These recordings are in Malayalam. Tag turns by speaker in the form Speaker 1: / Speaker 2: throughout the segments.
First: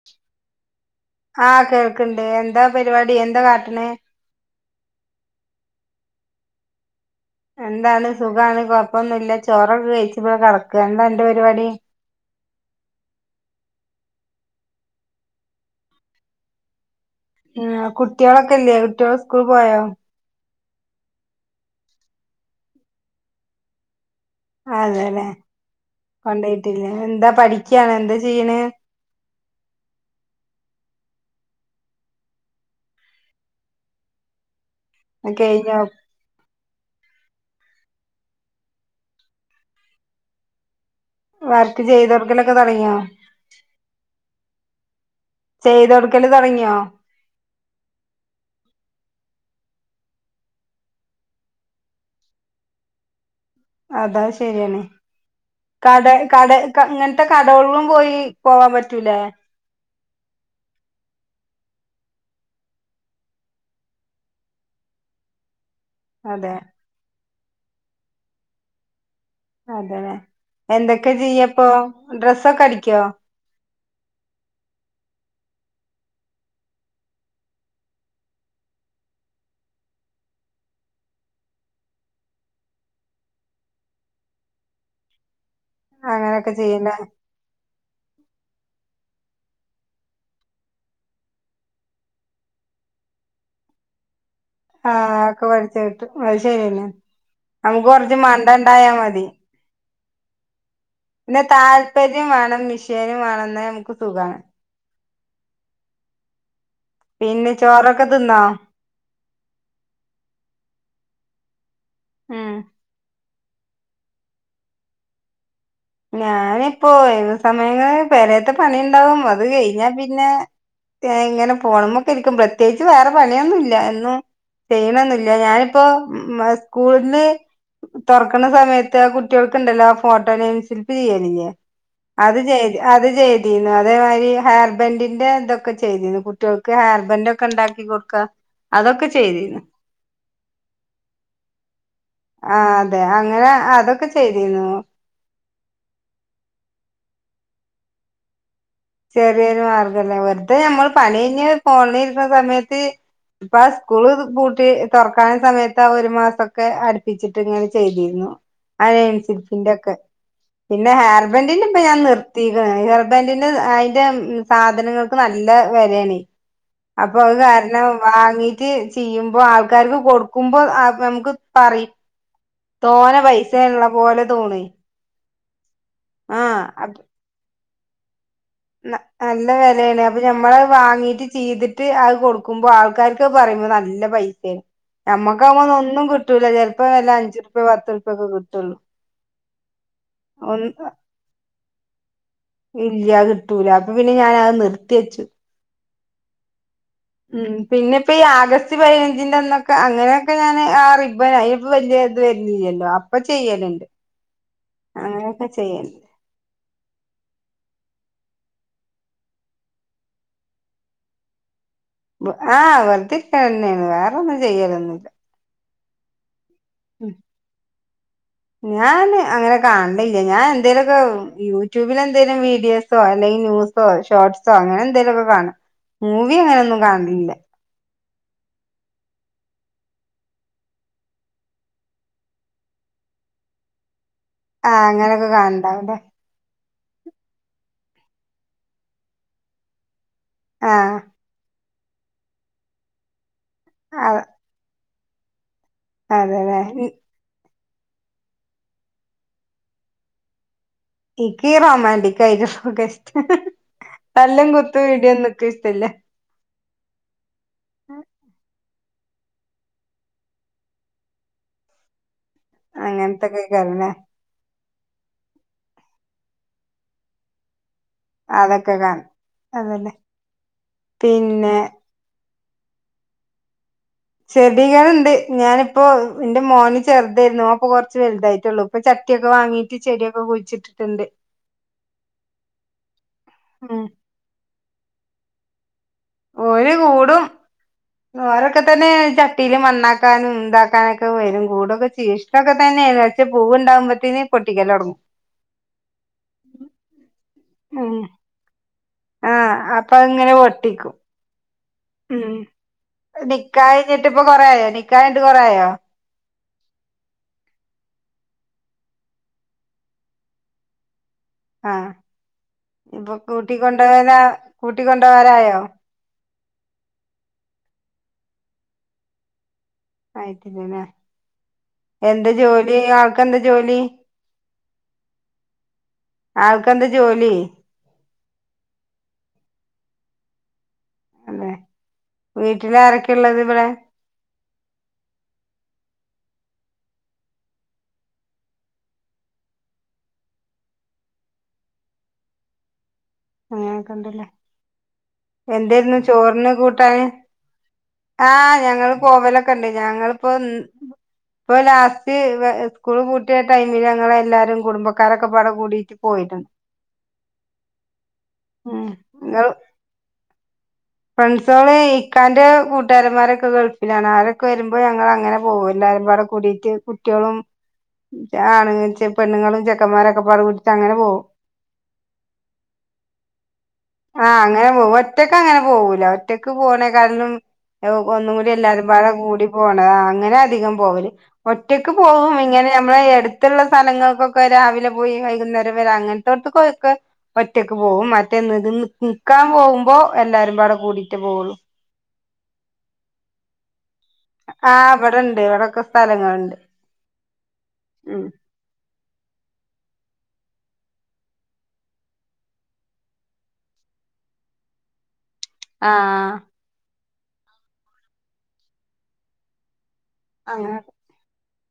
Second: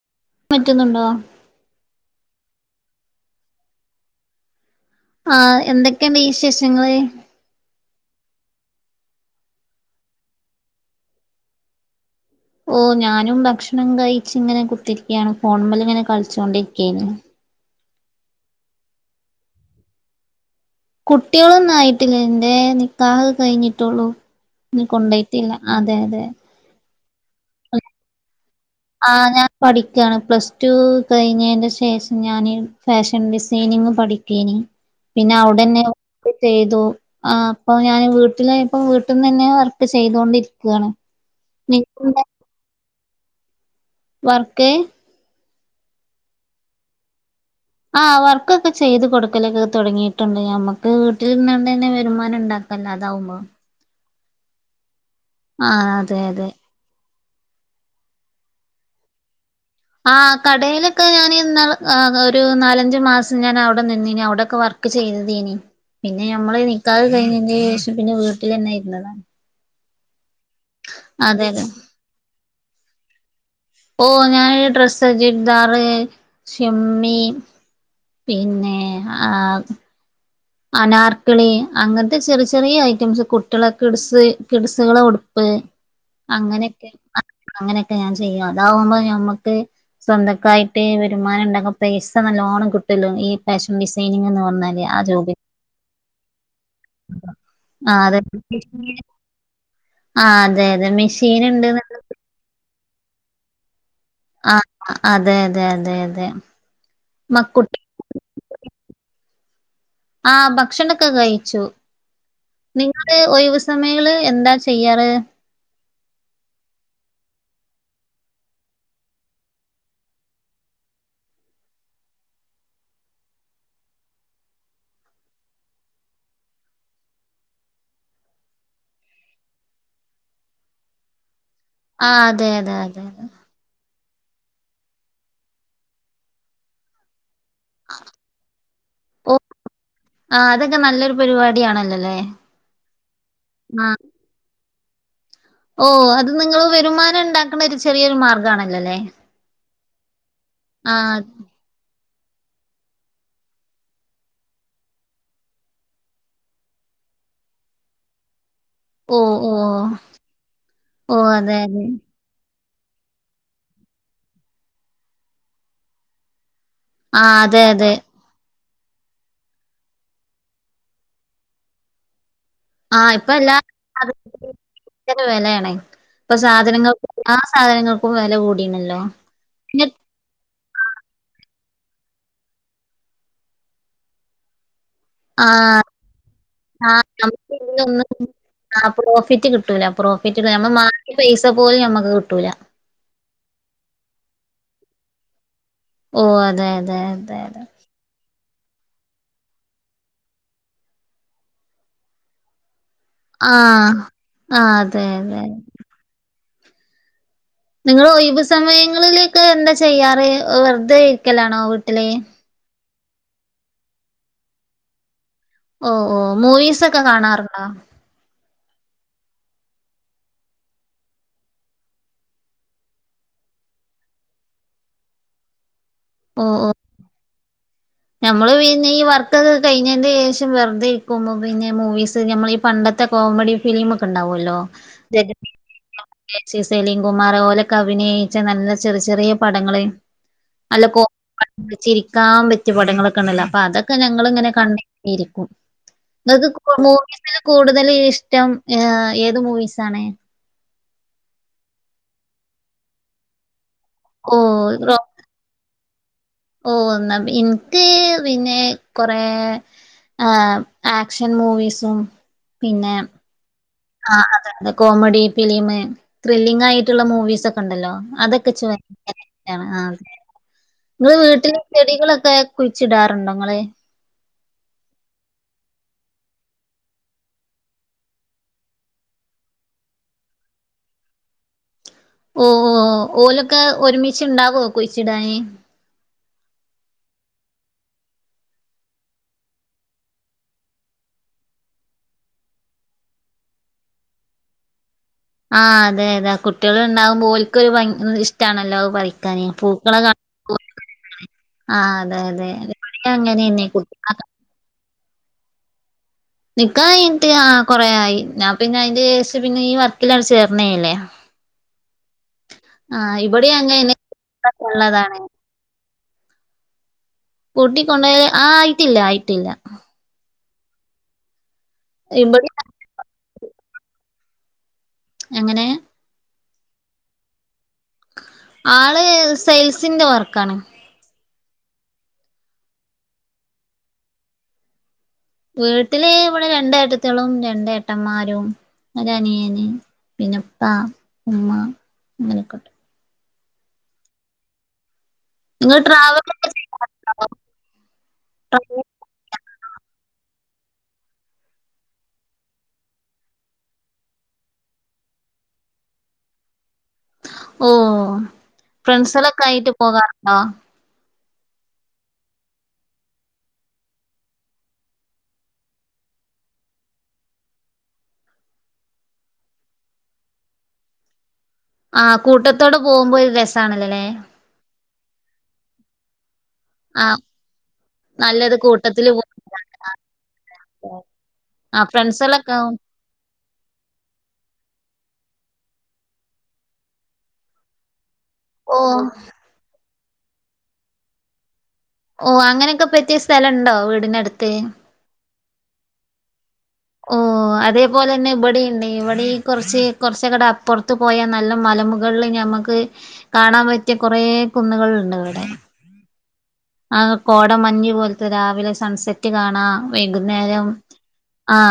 Speaker 1: [inaudible]
Speaker 2: പറ്റുന്നുണ്ടോ
Speaker 1: ആ കേൾക്ക്ണ്ട് എന്താ പരിപാടി എന്താ കാട്ടണെ
Speaker 2: ആ എന്തൊക്കെണ്ട് വിശേഷങ്ങള്
Speaker 1: എന്താണ് സുഖാണ് കൊഴപ്പൊന്നുല്ല ചോറൊക്കെ കഴിച്ചിപ്പോ കെടക്ക എന്താന്റെ പരിപാടി
Speaker 2: ഓ ഞാനും ഭക്ഷണം കയിച്ചിങ്ങനെ കുത്തിരിക്കയാണ് ഫോണുംലെ ഇങ്ങനെ കളിച്ചോണ്ടിരിക്കായിരുന്നു
Speaker 1: ആഹ് കുട്ടികളൊക്കെല്ലേ കുട്ടികൾ സ്കൂൾ പോയോ
Speaker 2: കുട്ടികളൊന്നായിട്ടില്ല എറെ നിക്കാഹ കഴിഞ്ഞിട്ടുള്ളൂ ഇനി
Speaker 1: അതെല്ലെ
Speaker 2: കൊണ്ടോയിട്ടില്ല അതെ അതെ
Speaker 1: കൊണ്ടയിട്ടില്ലേ എന്താ പഠിക്കയാണ് എന്താ ചെയ്യണ്
Speaker 2: ആ ഞാൻ പഠിക്ക്യാണ് പ്ലസ് ടു കഴിഞ്ഞേനു ശേഷം ഞാന് ഫാഷൻ ഡിസൈനിങ് പഠി തേനി പിന്നെ
Speaker 1: കഴിഞ്ഞോ
Speaker 2: അവിടന്നെ ചെയ്തു ആ അപ്പൊ ഞാന് വീട്ടിലായപ്പോ വീട്ടിന്നന്നെ വർക്ക് ചെയ്തൊണ്ടിരിക്കുവാണ്
Speaker 1: വർക്ക് ചെയ്തർക്കലൊക്കെ തൊടങ്ങിയോ
Speaker 2: വർക്കെ
Speaker 1: ചെയ്തൊടുക്കല് തൊടങ്ങിയോ
Speaker 2: ആ വർക്കൊക്കെ ചെയ്ത് കൊടുക്കലൊക്കെ തൊടങ്ങീട്ടൊണ്ട് ഞമ്മക്ക് വീട്ടിലിരുന്നോണ്ടന്നെ വരുമാനം ഉണ്ടാക്കാം വല്ലാതാവുമ്പോ
Speaker 1: അത ശരിയാണ്
Speaker 2: ആഹ്
Speaker 1: കട
Speaker 2: അതെ അതെ
Speaker 1: കട ഇങ്ങനത്തെ കടകളും പോയി പോവാൻ പറ്റൂലേ
Speaker 2: ആ കടയിലൊക്കെ ഞാന് ഒരു നാലഞ്ചു മാസം ഞാൻ അവിടെ നിന്ന അവിടെൊക്കെ വർ ഒ ചെയ്തീനി പിന്നെ
Speaker 1: അതെ
Speaker 2: നമ്മള് നിക്കാതെ കഴിഞ്ഞതി ശേഷം പിന്നെ വീട്ടിൽ തന്നൊയിരുന്നതാ
Speaker 1: എന്തൊക്കെ
Speaker 2: അതെ അതെ
Speaker 1: ചെയ്യപ്പോ ഡ്രസ്സൊക്കെ അടിക്കോ
Speaker 2: ഓ ഞാൻ ഡ്രസ്സ്ച്ചടുതാറ് ഷെമ്മി പിന്നെ ആഹ് അനാർക്കിളി അങ്ങനത്തെ ചെറിയ ചെറിയ ഐറ്റംസ് കുട്ടികള കിഡസ് കിഡ്സുകളൾ ഉടുപ്പ്
Speaker 1: അങ്ങനൊക്കെ
Speaker 2: അങ്ങനെയൊക്കെ
Speaker 1: ചെയ്യല്ലേ
Speaker 2: അങ്ങനെയൊക്കെ ഞാൻ ചെയ്യും അതാവുമ്പോ ഞമ്മക്ക് സ്വന്തക്കായിട്ട് വരുമാനം ഉണ്ടാക്ക പൈസ നല്ലോണം കിട്ടല്ലോ ഈ ഫാഷൻ ഡിസൈനിങ് എന്ന് പറഞ്ഞാൽ
Speaker 1: ആഹ് ഒക്കെ പഠിച്ചു കിട്ടും അത് ശരിയന്നെ നമുക്ക്
Speaker 2: ആ
Speaker 1: കൊറച്ച് മണ്ട ഉണ്ടായാ മതി
Speaker 2: ആഹ് അതെ അതെ മെഷീൻ
Speaker 1: പിന്നെ
Speaker 2: ഉണ്ട്ന്ന്
Speaker 1: താല്പര്യം വേണം മിഷീനും വേണം എന്നൽ നമുക്ക് സുഖമാണ്
Speaker 2: ആഹ് അതെ അതെ അതെ അതെ
Speaker 1: പിന്നെ
Speaker 2: മക്കുട്ടി
Speaker 1: ചോറൊക്കെ തിന്നോ
Speaker 2: ആ ഭക്ഷണക്കെ കഴിച്ചു
Speaker 1: ഉം
Speaker 2: നിങ്ങ ഒയിവ് സമയങ്ങള് എന്താ ചെയ്യാറ്
Speaker 1: ഞാനിപ്പോ ഏക സമയങ്ങള് വേലയത്തെ പണി ഉണ്ടാവും അത് കഴിഞ്ഞാ പിന്നെ ഇങ്ങനെ പോണമൊക്കെ ഇരിക്കും പ്രത്യേകിച്ച് വേറെ പണിയൊന്നും ഇല്ല എന്നന്ന് ചെയ്യണന്നില്ല ഞാനിപ്പോ സ്കൂളില് തുറക്കണ സമയത്ത് കുട്ടികൾക്ക്ണ്ടല്ലോ ആ ഫോട്ടോ നെയിം ശില്പ്പ് ചെയ്യാനില്ലേ
Speaker 2: ആ
Speaker 1: അത്
Speaker 2: അതെ അതെ
Speaker 1: ചെയ്ത്
Speaker 2: അതെ
Speaker 1: അത്
Speaker 2: അതെ
Speaker 1: ചെയ്തു കുന്നു അതേമാതിരി ഹെയർ ബെൻഡറിന്റെ ഇതൊക്കെ ചെയ്തിരുന്നു കുട്ടികൾക്ക് ഹെയർ ബെൻഡ ഒക്കെ ഉണ്ടാക്കി കൊടുക്ക അതൊക്കെ ചെയ്തിരുന്നു
Speaker 2: ആഹ് അതൊക്കെ നല്ലൊരു പരിപാടി ആണല്ലോല്ലേ
Speaker 1: ആ അതെ അങ്ങനെ അതൊക്കെ ചെയ്തിരുന്നു
Speaker 2: ഓ അത് നിങ്ങള് വരുമാനം ഉണ്ടാക്കണ ഒരു ചെറിയൊരു മാർഗമാണല്ലോല്ലേ
Speaker 1: ചെറിയൊരു മാർഗമല്ലേ വെറുതെ ഞമ്മള് പണി കഴിഞ്ഞ് പോണിരിക്കുന്ന സമയത്ത് ഇപ്പ ആ സ്കൂള് പൂട്ടി തുറക്കാന സമയത്ത് ആ ഒരു മാസോക്കെ അടുപ്പിച്ചിട്ട് ഇങ്ങനെ ചെയ്തിരുന്നു
Speaker 2: [inaudible]
Speaker 1: അന
Speaker 2: ഓ
Speaker 1: സഫിന്റെ ഒക്കെ പിന്നെ
Speaker 2: ഓ അതെ
Speaker 1: ഹെയർബെൻറിന്റെ ഇപ്പ
Speaker 2: അതെ
Speaker 1: ഞാൻ നിർത്തി ഹെയർബെൻറി അതിന്റെ സാധനങ്ങൾക്ക് നല്ല വരിണി അപ്പൊ
Speaker 2: ആ
Speaker 1: അത്
Speaker 2: അതെ
Speaker 1: കാരണം
Speaker 2: അതെ
Speaker 1: വാങ്ങി ചെയ്യുമ്പോ ആൾക്കാർക്ക് കൊടുക്കുമ്പോ നമുക്ക് പറയും തോനെ പൈസ ഉള്ള പോലെ തോണി
Speaker 2: ഭ വിലയാണ് ഇപ്പൊ
Speaker 1: ആഹ് അപ്
Speaker 2: സാധനങ്ങൾക്കും എല്ലാ സാധനങ്ങൾക്കും വില കൂട
Speaker 1: നല്ല വിലയാണ് അപ്പഞമ്മള വാങ്ങീട്ട് ചെയ്തിട്ട് അത് കൊടുക്കുമ്പോ ആൾക്കാർക്കൊക്കെ പറയുമ്പോ നല്ല പൈസയാണ്
Speaker 2: ആ
Speaker 1: നമ്മുക്ക്വന്ന ഒന്നും കിട്ടൂില്ല ചിലപ്പോ
Speaker 2: ആ
Speaker 1: വല്ല
Speaker 2: നമുക്ക്
Speaker 1: അഞ്ചുർപ്യേ
Speaker 2: ഇതിലൊന്നും
Speaker 1: പത്തുർപയൊക്കെ കിട്ടയുള്ളൂ
Speaker 2: ആ പ്രോഫിറ്റ് കിട്ടൂല പ്രോഫിറ്റ് നമ്മൾ മാറ്റി പൈസ പോലും നമ്മുക്ക് കിട്ടൂല
Speaker 1: ഇല്ല കിട്ടൂല അപ്പൊ പിന്നെ ഞാാന അത് നിർത്തി വെച്ചു
Speaker 2: ഓ അതെ അതെ അതെ
Speaker 1: ഉം
Speaker 2: അതെ
Speaker 1: പിന്നെ ഇപ്പൊ ഈ ആഗസ്റ്റ് പതിനഞ്ചിന്റെ അന്നൊക്കെ അങ്ങനെയൊക്കെ ഞാൻ ആ റിബൻ അനിപ്പ വല വരുന്നല്ലോ അപ്പൊ
Speaker 2: ആ
Speaker 1: ചെയ്യലുണ്ട്
Speaker 2: ആ അതെ അതെ
Speaker 1: അങ്ങനെയൊക്കെ ചെയ്യൻ
Speaker 2: നിങ്ങൾ ഒഴബ് സമയങ്ങളിലേക്ക് എന്താ ചെയ്യാറ് വെറതെ ഇരിക്കലാണോ വീട്ടിലെ
Speaker 1: ആഹ് വെലുതിരിക്ക തന്നെയാണ് വേറെൊന്നും ചെയ്യലൊന്നുമില്ല
Speaker 2: ഓ ഓ മൂവീസൊക്കെ കാണാറുണ്ടോ
Speaker 1: ഞാൻ അങ്ങനെ കാണണ്ല്ല ഞാൻ എന്തേലുമൊക്കെ യൂട്യൂബിലെന്തേലും വീഡിയോസോ അല്ലെങ്കിൽ ന്യൂസ് ഷോർട്സോ അങ്ങനെ എന്തേലുമൊക്കെ കാണും മൂവി അങ്ങനെയൊന്നും കാണലില്ല
Speaker 2: നമ്മള് പിന്നെ ഈ വർക്കൊക്കെ കഴിഞ്ഞതിന്റെ ശേഷം വെറുതെ ഇരിക്കുമ്പോ പിന്നെ മൂവീസ് നമ്മൾ ഈ പണ്ടത്തെ ഇപ്പത്തെ കോമഡി ഫിലിമൊക്കെ ഉണ്ടാവുവല്ലോ
Speaker 1: ആഹ് അങ്ങനൊക്കെ കാണണ്ടാവൂല്ലേ
Speaker 2: [unintelligible] [unintelligible] സലിം കുമാർ ഓലൊക്ക അഭിനയിച്ച നല്ല ചെറിയ ചെറിയ പടങ്ങള് അല്ല
Speaker 1: ആഹ്
Speaker 2: കോ ചിരിക്കാൻ പറ്റിയ പടങ്ങളൊക്കെ ഉണ്ടല്ലോ അപ്പൊ അതൊക്കെ
Speaker 1: അഹ്
Speaker 2: ഞങ്ങളിങ്ങനെ കണ്ട് ഇരിക്കും
Speaker 1: അതെല്ലേ
Speaker 2: [unintelligible] കൂടുതലും ഇഷ്ടം ഏത് മൂവീസ് ആണ്
Speaker 1: എനിക്ക് റൊോമാന്റിക് ആയി ഒക്കെ ഇഷ്ടം
Speaker 2: ഓ
Speaker 1: തല്ലും കുത്തും ഇ
Speaker 2: റോ-
Speaker 1: ടിയോ നമ്മൾക്ക് ഇഷ്ടല്ല
Speaker 2: ഓ എന്നാ എനിക്ക് പിന്നെ കൊറേ ആഹ് ആക്ഷൻ മൂവീസും പിന്നെ
Speaker 1: [unintelligible]
Speaker 2: ആ അതെ അതെ കോമഡി ഫിലിമ് ത്രില്ലിംഗ് ആയിട്ടുള്ള മൂവീസ് ഒക്കെ ഉണ്ടല്ലോ അതൊക്കെ [unintelligible]
Speaker 1: അതല്ലേ
Speaker 2: നിങ്ങടെ വീട്ടിൽ
Speaker 1: പിന്നെ
Speaker 2: ചെടികളൊക്കെ കുഴിച്ചിടാറുണ്ടോ നിങ്ങള്
Speaker 1: ചെടികൾ ഉണ്ട് ഞാനിപ്പോ എന്റെ മോന് ചെറുതായിരുന്നുഓന് ഇ പ്പൊ കൊറച്ച് വലുതായിട്ടുള്ളു ഇപ്പൊ ചട്ടിയൊക്കെ വാങ്ങിയിട്ട് ചെടിയൊക്കെ കുഴിച്ചിട്ടിട്ടുണ്ട്
Speaker 2: ഓ ഓ ഓലൊക്കെ
Speaker 1: ഉം
Speaker 2: ഒരുമിച്ച് ഉണ്ടാവോ കുഴിച്ചിടാന്
Speaker 1: ഒരു കൂടും ഓരൊക്കെ തന്നെ ചട്ടിയില് മണ്ണാക്കാനും ഇതാക്കാനൊക്കെ വരും കൂടൊക്കെ ചെയ്യും ഇതൊക്കെ തന്നെയാരുന്നു വച്ചേ പൂവ് ഉണ്ടാവുമ്പോത്തേന് പൊട്ടിക്കൽ തുടങ്ങും
Speaker 2: ആഹ് അതെ അതെ കുട്ടികൾഉണ്ടാകുമ്പോൾ
Speaker 1: ഉം
Speaker 2: ഒരുക്കത് ഇഷ്ടണല്ലോ പറ [unintelligible]
Speaker 1: ആഹ്
Speaker 2: [unintelligible]
Speaker 1: അപ്പൊ
Speaker 2: പൂക്കളെ
Speaker 1: ഇങ്ങനെ പൊട്ടിക്കും
Speaker 2: ആ അതെ
Speaker 1: ഉം
Speaker 2: അതെ [unintelligible] എവിടെ അങ്ങനെ [unintelligible]
Speaker 1: കുറയോ നിക്കായട്ട് കുറായോ
Speaker 2: നിക്കാൻ കഴിഞ്ഞിട്ട് ആ കൊറയായി ഞാൻ പിന്നെ അതിന്റെ ശേഷം പിന്നെ ഈ വർക്കിലങ്ങ് ചേർന്നതല്ലേ
Speaker 1: ആഹ് ഇപ്പൊ
Speaker 2: ആഹ് ഇവിടേം അങ്ങനെന്നെ ള്ളതാണ്
Speaker 1: അയ്യോ
Speaker 2: കൂട്ടി കൊണ്ട് പോയി ആയിട്ടില്ല ആയിട്ടില്ല
Speaker 1: ആയിട്ടില്ലല്ലേ എന്താ
Speaker 2: ഇവിടെ
Speaker 1: ജോലി ആൾക്കെന്താ ജോലി
Speaker 2: എ ങ്ങനെ
Speaker 1: ആൾക്ക് എന്താ ജോലി
Speaker 2: ആള് സെയിൽസിന്റെ വർക്കാണ്
Speaker 1: അല്ലെ വീട്ടില ആരൊക്കെ ഉള്ളത് ഇവിടെ
Speaker 2: വീട്ടില് ഇവിടെ ഏട്ടത്തിയളും രണ്ട് ഏട്ടന്മാരും ഒരു അനിയൻ പിന്നപ്പ ഉമ്മ അങ്ങനൊക്കെട്ട
Speaker 1: അങ്ങനൊക്കെണ്ടല്ലേ
Speaker 2: നിങ്ങൾ
Speaker 1: എന്തായിരുന്നു
Speaker 2: ട്രാവലൊക്കെ
Speaker 1: ചോറിന് കൂട്ടാന്
Speaker 2: ചെയ്യാറുണ്ടോ
Speaker 1: ആഹ് ഞങ്ങൾ പോകലൊക്കെയുണ്ട് ഞങ്ങിളിപ്പോ ഇപ്പൊ ലാസ്റ്റ് സ്കൂള് പൂട്ടിയ ടൈമില് ഞങ്ങൾ എല്ലാരും കുടുംബക്കാരൊക്കെപാടെ കൂടീട്ട് പോയിട്ടുണ്ട്
Speaker 2: ഓ
Speaker 1: ഉം
Speaker 2: ഫ്രണ്ട്സ്‌ളൊക്കെ ആയിട്ട് പോകാറുണ്ടോ
Speaker 1: ഫ്രണ്ട്സുകള് ഇക്കാന്റെ കൂട്ടുകാരന്മാരൊക്കെ ഗൾഫിലാണ് അവരൊക്കെ വരുമ്പോൾ ഞങ്ങൾ അങ്ങനെ പോവും [unintelligible] കൂടീട്ട് കുട്ട്യോളും ആ [unintelligible] പെണ്ണുങ്ങളും ചെക്കന്മാരൊക്കെ പാടെ വിട്ടിട്ട് അങ്ങനെ പോകും
Speaker 2: ആഹ് കൂട്ടത്തോടെ പോകുമ്പോൾ ഒരു രസണല്ലോല്ലേ
Speaker 1: ആ അങ്ങനെ പോ [unintelligible] ഒറ്റക്ക് അങ്ങനെ പോകൂല ഒറ്റയ്ക്ക്
Speaker 2: ആ
Speaker 1: പോണേക്കാട്ടിലും ഒന്നും കൂടി
Speaker 2: നല്ലത്
Speaker 1: എല്ലാരും പാടെ
Speaker 2: കൂട്ടത്തില് പോ
Speaker 1: കൂടി പോണം അങ്ങനെ അധികം പോവല്
Speaker 2: ആ
Speaker 1: ഒറ്റക്ക് പോകും
Speaker 2: ഫ്രണ്ട്സുകളൊക്കെ
Speaker 1: ഇങ്ങനെ
Speaker 2: ആവും
Speaker 1: നമ്മളഎടുത്തു അടുത്തുള്ള സ്ഥലങ്ങൾക്കൊക്കെ രാവിലെ പോയി വൈകുന്നേരം വരെ അങ്ങനത്തെടത്തക്ക ഒക്കെ ഒറ്റക്ക് പോകും മ
Speaker 2: ഓ
Speaker 1: നിക്കാൻ പോകുമ്പോ എല്ലാരും പാടെ കൂടിയിട്ടേ പോകുള്ളു
Speaker 2: ഓ അങ്ങനെയൊക്കെ പറ്റിയ സ്ഥലം ഉണ്ടോ വീടിനടു
Speaker 1: ആ ഇവിടെയുണ്ട്. ഇവിടെക്കെ സ്ഥലങ്ങളുണ്ട്.
Speaker 2: ഓ അതേപോലെ
Speaker 1: ഉം
Speaker 2: തന്നെ ഇവിടെയുണ്ട് ഇവിടെ കുറച്ച് കുറച്ചക്കടെ അപ്പുറത്ത് പോയാൽ നല്ല മലമു മുകളില് ഞമ്മുക്ക് കാണാൻ പറ്റിയ കുറേ കുന്നുകളുണ്ട് ഇവിടെ
Speaker 1: ആ
Speaker 2: ആഹ് കോടമഞ്ഞു പോലത്തെ രാവിലെ സൺസെറ്റ് കാണാം വൈകുന്നേരം
Speaker 1: അങ്ങനെ
Speaker 2: ആ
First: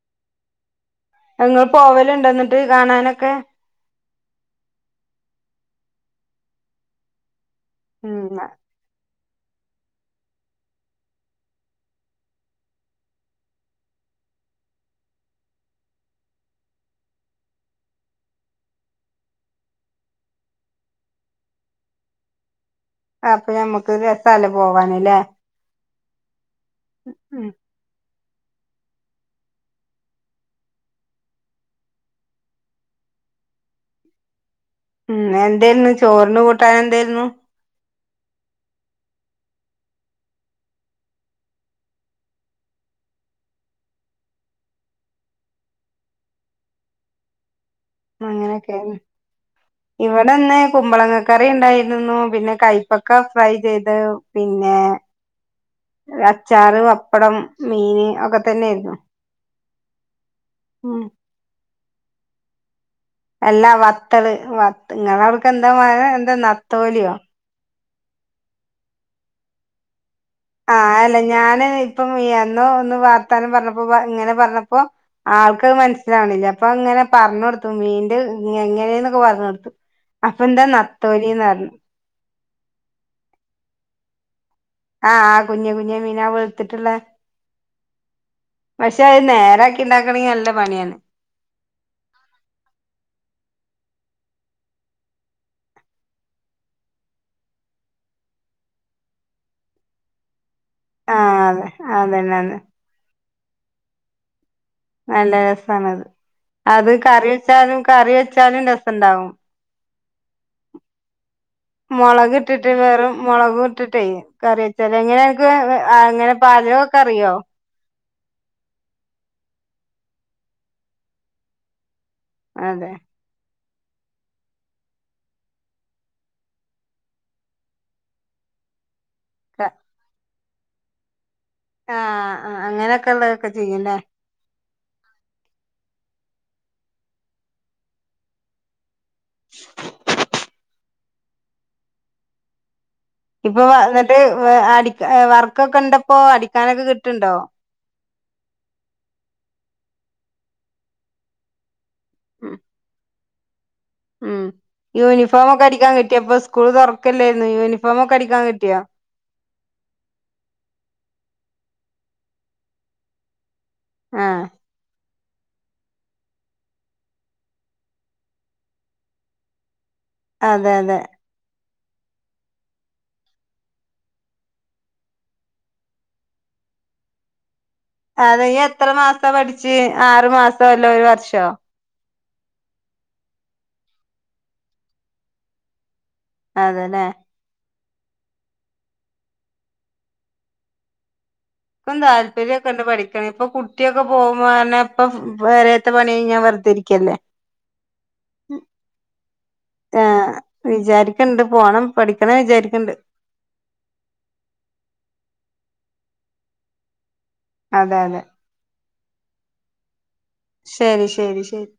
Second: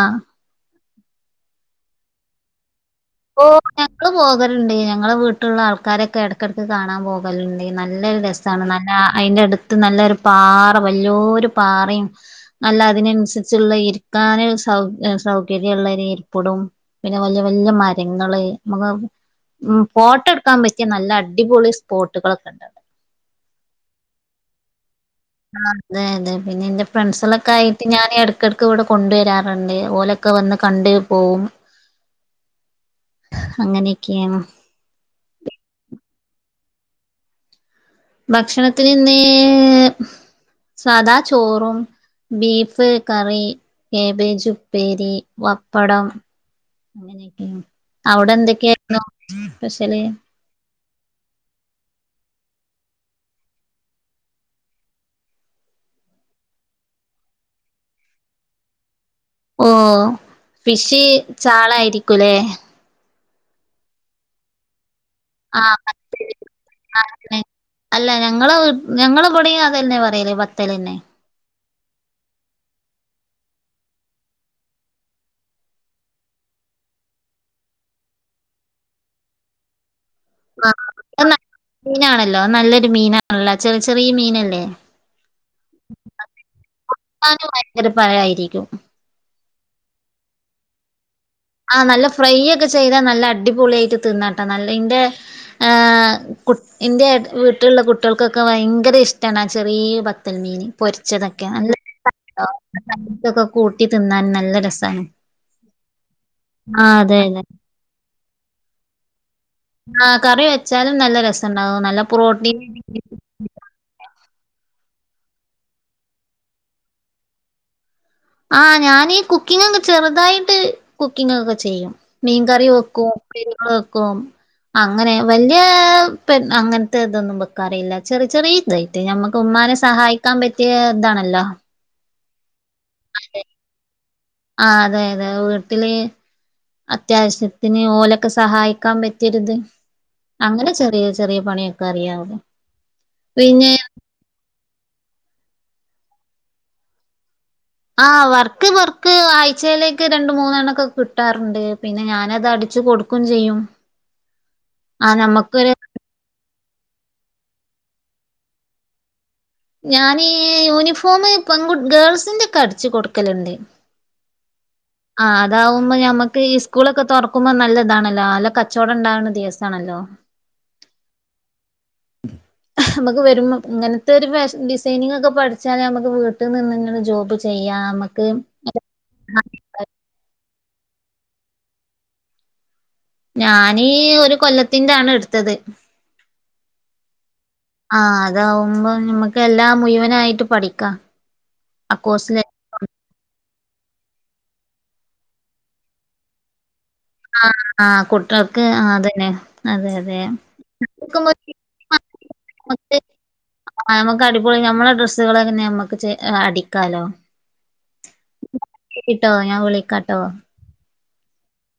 Speaker 1: ങ്ങള് പോവലുണ്ടോ എന്നിട്ട് കാണാനൊക്കെ?
Speaker 2: ഓ ഞങ്ങള്പോകലുണ്ട് ഞങ്ങളെ വീട്ടിലുള്ള ആൾക്കാരൊക്കെ ഇടക്കിടക്ക് കാണാൻ പോക ണ്ടല് നല്ലൊരു
Speaker 1: ഉം
Speaker 2: രസമാണ് നല്ല അതിന്റെ അടുത്ത് നല്ലൊരു പാറ വല്ലൊരു പാറയും അല്ല അതിനനുസരിച്ചുള്ള ഇരിക്കാന് സൗ സൗകര്യം ഉള്ള ഒരു ഇരിപ്പടവും പിന്നെ വല്യ വല്യ മ ങ്ങള് നമ്മുക്ക് ഫോട്ടോ എടുക്കാൻ പറ്റിയ നല്ല അടിപൊളി സ്പോട്ടുകളൊക്കെ ഉണ്ട്.
Speaker 1: അപ്പൊ ഞമ്മുക്ക് രസം അല്ലേ പോവാനല്ലേ?
Speaker 2: അതെ അതെ പിന്നെ എന്റെ
Speaker 1: ഉം
Speaker 2: ഫ്രണ്ട്സുകളായിട്ട്ഞാന് ഇട ഇടക്ക് ഇവിടെ കൊണ്ടുവരാറുണ്ട് ഓലൊക്കെ വന്ന്കണ്ട് പോവും അങ്ങനെയൊക്കെയാണ്
Speaker 1: ഉം. എന്തായിരുന്നു ചോറിന് കൂട്ടാന് എന്തായിരുന്നു
Speaker 2: ഭക്ഷണത്തിന് ഇന്ന് സാദാ ചോറും ബീഫ് കറി, കേബേജ് ഉപ്പേരി, പപ്പടം [unintelligible] അവിടെ
Speaker 1: അങ്ങനെയൊക്കെയാണ്
Speaker 2: എന്തൊക്കെയായിരുന്നു സ്പെഷ്യല്
Speaker 1: ഇവിടെന്ന് കുമ്പളങ്ങ കറി ഉണ്ടായിരുന്നു പിന്നെ കൈപ്പക്ക ഫ്രൈ ചെയ്ത് പിന്നെ അച്ചാറ്, പപ്പടം, മീന്, ഒക്കെ തന്നെയായിരുന്നോ
Speaker 2: ഓ ഫിഷ് ചാളയായിരിക്കും അല്ലേ?
Speaker 1: അല്ലാ വത്തല് വ നിങ്ങടെഅവിടെക്കെ എന്താ
Speaker 2: ആഹ് ബത്തല്
Speaker 1: എന്താ നത്തോലിയോ?
Speaker 2: അങ്ങനെ അല്ല ഞങ്ങള് ഞങ്ങളിവിടെയും അതു തന്നെയാ പറയല് വ
Speaker 1: ആഹ് അല്ല ഞാന് ഇപ്പം എന്നോ ഒന്ന് വാർത്താനം പറഞ്ഞപ്പോ ഇങ്ങനെ പറഞ്ഞപ്പോ ആൾക്കത് മനസ്സിലാവണില്ല അപ്പൊ ഇങ്ങനെ പറഞ് കൊടുത്തു മിന്റെ എങ്ങനെ നൊക്കെ എന്ന് പറഞ്ഞുകൊടുത്തു. അപ്പൊ എന്താ
Speaker 2: ആ അത് നല്ല
Speaker 1: നത്തോലിന്ന് പറഞ്ഞു
Speaker 2: മീനാണല്ലോ അനല്ലൊരു മീനാണല്ലോ ചെറിയ ചെറിയ മീനല്ലേ?
Speaker 1: ആ ആ കുഞ്ഞ്കുഞ്ഞ് മീനാ വെളിത്തിട്ടുള്ളേ-
Speaker 2: ക്കാനും ഭയങ്കര പഴായിരിക്കും
Speaker 1: പക്ഷെ അത് നേരാക്കി ഉണ്ടാക്കണെങ്കില്നല്ല പണിയാണ്
Speaker 2: ആഹ് നല്ല ഫ്രൈ ഒക്കെ ചെയ്താൽ നല്ല അടിപൊളിആയിട്ട് തിന്നാംട്ടോ നല്ലതിന്റെ ആ കു എൻ്റെ വീട്ടിലുള്ള കുട്ടികൾക്കൊക്കെ ഭയങ്കര ഇഷ്ടമാണ് ആ ചെറിയ പത്തൽമീൻ
Speaker 1: ആഹ്
Speaker 2: പൊരിച്ചതൊക്കെ
Speaker 1: അതെ അതന്നെന്നെ
Speaker 2: [unintelligible] കൂട്ടി തിന്നാൻ നല്ല രസമാണ്.
Speaker 1: നല്ല രസാണ് അത് അത്
Speaker 2: അതെ
Speaker 1: കറി
Speaker 2: അതെ
Speaker 1: വെച്ചാലും കറി വെച്ചാലും രസം ഉണ്ടാവും.
Speaker 2: ആ കറി വെച്ചാലും നല്ല രസം ഉണ്ടാവും നല്ല പ്രോട്ടീൻ
Speaker 1: മുളക് വിട്ടിട്ടേ കറി വെച്ചല് എങ്ങനെ നിനക്ക് അങ്ങനെ പാചകമൊക്കെ അറിയോ
Speaker 2: ആ ഞാനീ കുക്കിങ് ഒക്കെ ചെറുതായിട്ട് കുക്കിംഗ് ഒക്കെ ചെയ്യും. മീൻ കറി
Speaker 1: അതെ
Speaker 2: വെക്കും പീരവെക്കും അങ്ങനെ വലിയ അങ്ങനത്തെ ഇതൊന്നും വെക്കാറയില്ല ചെറിയ ചെറിയ ഇതായിട്ട് ഞമ്മക്ക് ഉമ്മാനെ സഹായിക്കാൻ പറ്റിയ ഇതാണല്ലോ
Speaker 1: ആഹ് ആഹ് അങ്ങനെയൊക്കെ ഉള്ളതൊക്കെ ചെയ്യുല്ലേ?
Speaker 2: ആഹ് അതെ അതെ വീട്ടില് അത്യാവശ്യത്തിന് ഓലൊക്കെ സഹായിക്കാൻ പ ചെര്ത് അങ്ങനെ ചെറിയ ചെറിയ പണിയൊക്കെ അറിയാവോ
Speaker 1: ഇപ്പൊ എന്നിട്ട് അട വർക്കൊക്കെ ണ്ടപ്പോ അടിക്കാനൊക്കെ കിട്ട്ണ്ടോ
Speaker 2: ആഹ് വർക്ക് വർക്ക് ആഴ്ച്ചേലൊക്കെ രണ്ട് മൂന്നെണ്ണക്കെ കിട്ടാറ്ണ്ട് പിന്നെ ഞാനത്
Speaker 1: ഉം
Speaker 2: അടിച്ച് കൊട്ക്കും ചെയ്യും
Speaker 1: ഉം
Speaker 2: ആഹ്
Speaker 1: യൂണിഫോമൊക്കെ
Speaker 2: നമ്മക്കൊരു
Speaker 1: അടിക്കാൻ കിട്ടിയൊ ഇപ്പം സ്കൂള് തൊറക്കില്ലായിരുന്നൊ യൂണിഫോമൊക്കെ അടിക്കാൻ കിട്ടിയോ
Speaker 2: ഞാന് യൂണിഫോമ് പെൺകു ഗേൾസിന്റെക്കെ അടിച്ച് കൊട്ക്കല്ണ്ട്
Speaker 1: ആഹ്
Speaker 2: ആഹ് അതാവുമ്പോ നമ്മക്ക് ഈ സ്കൂളൊക്കെ തൊറക്കുമ്പോ നല്ല ഇതാണല്ലോ നല്ല കച്ചോടം ഇണ്ടാവ്ണ ദിവസാണല്ലോ
Speaker 1: അതെ അതെ
Speaker 2: [inaudible] നമുക്ക് വരുമ്പോ ങ്ങനത്തെരു ഫാഷൻ ഡിസൈനിങ് ഒക്കെ പഠിച്ചാ നമുക്ക് വീട്ടിൽ നിന്ന് ങ്ങനെ ജോബ് ചെയ്യാം നമുക്ക്
Speaker 1: അത് എത്ര മാസം പഠിച്ച് ആറു മാസോ അല്ലേ ഒര് വർഷോ
Speaker 2: ഞാന് ഒരു കൊല്ലത്തിന്റാണ് ഇട്ത്തത്
Speaker 1: അതെലേ
Speaker 2: ആഹ അതാവുമ്പോ നമ്മക്ക് എല്ലാം മുഴുവനായിട്ട് പഠിക്കാം ആ കോഴ്സില്
Speaker 1: ഇപ്പംതാല്പര്യം. ഇപ്പം എന്താ പഠിക്കണേ ഇപ്പൊ കുട്ടിയൊക്കെ പോകുമ്പോ തന്നെ ഇപ്പം പേരെത്തെ പണി കഴിഞ്ഞാ വെറുതെ ഇരിക്കല്ലേ.
Speaker 2: ആ ആ കുട്ട്യോൾക്ക് ആ അതന്നെ അതെ അതെ
Speaker 1: ആഹ് വിചാരിക്കണ്ട് പോണം പഠിക്കണം വിചാരിക്ക്ണ്ട്
Speaker 2: ആഹ് നമുക്ക് അടിപൊളി നമ്മളെ ഡ്രസ്സ്കളെന്നെ നമ്മക്ക് ചേ അടിക്കാലോ
Speaker 1: അതെ അതെ
Speaker 2: ശെരിട്ടോ ഞാൻ വിളിക്കാട്ടോ
Speaker 1: ശരി ശരി ശരി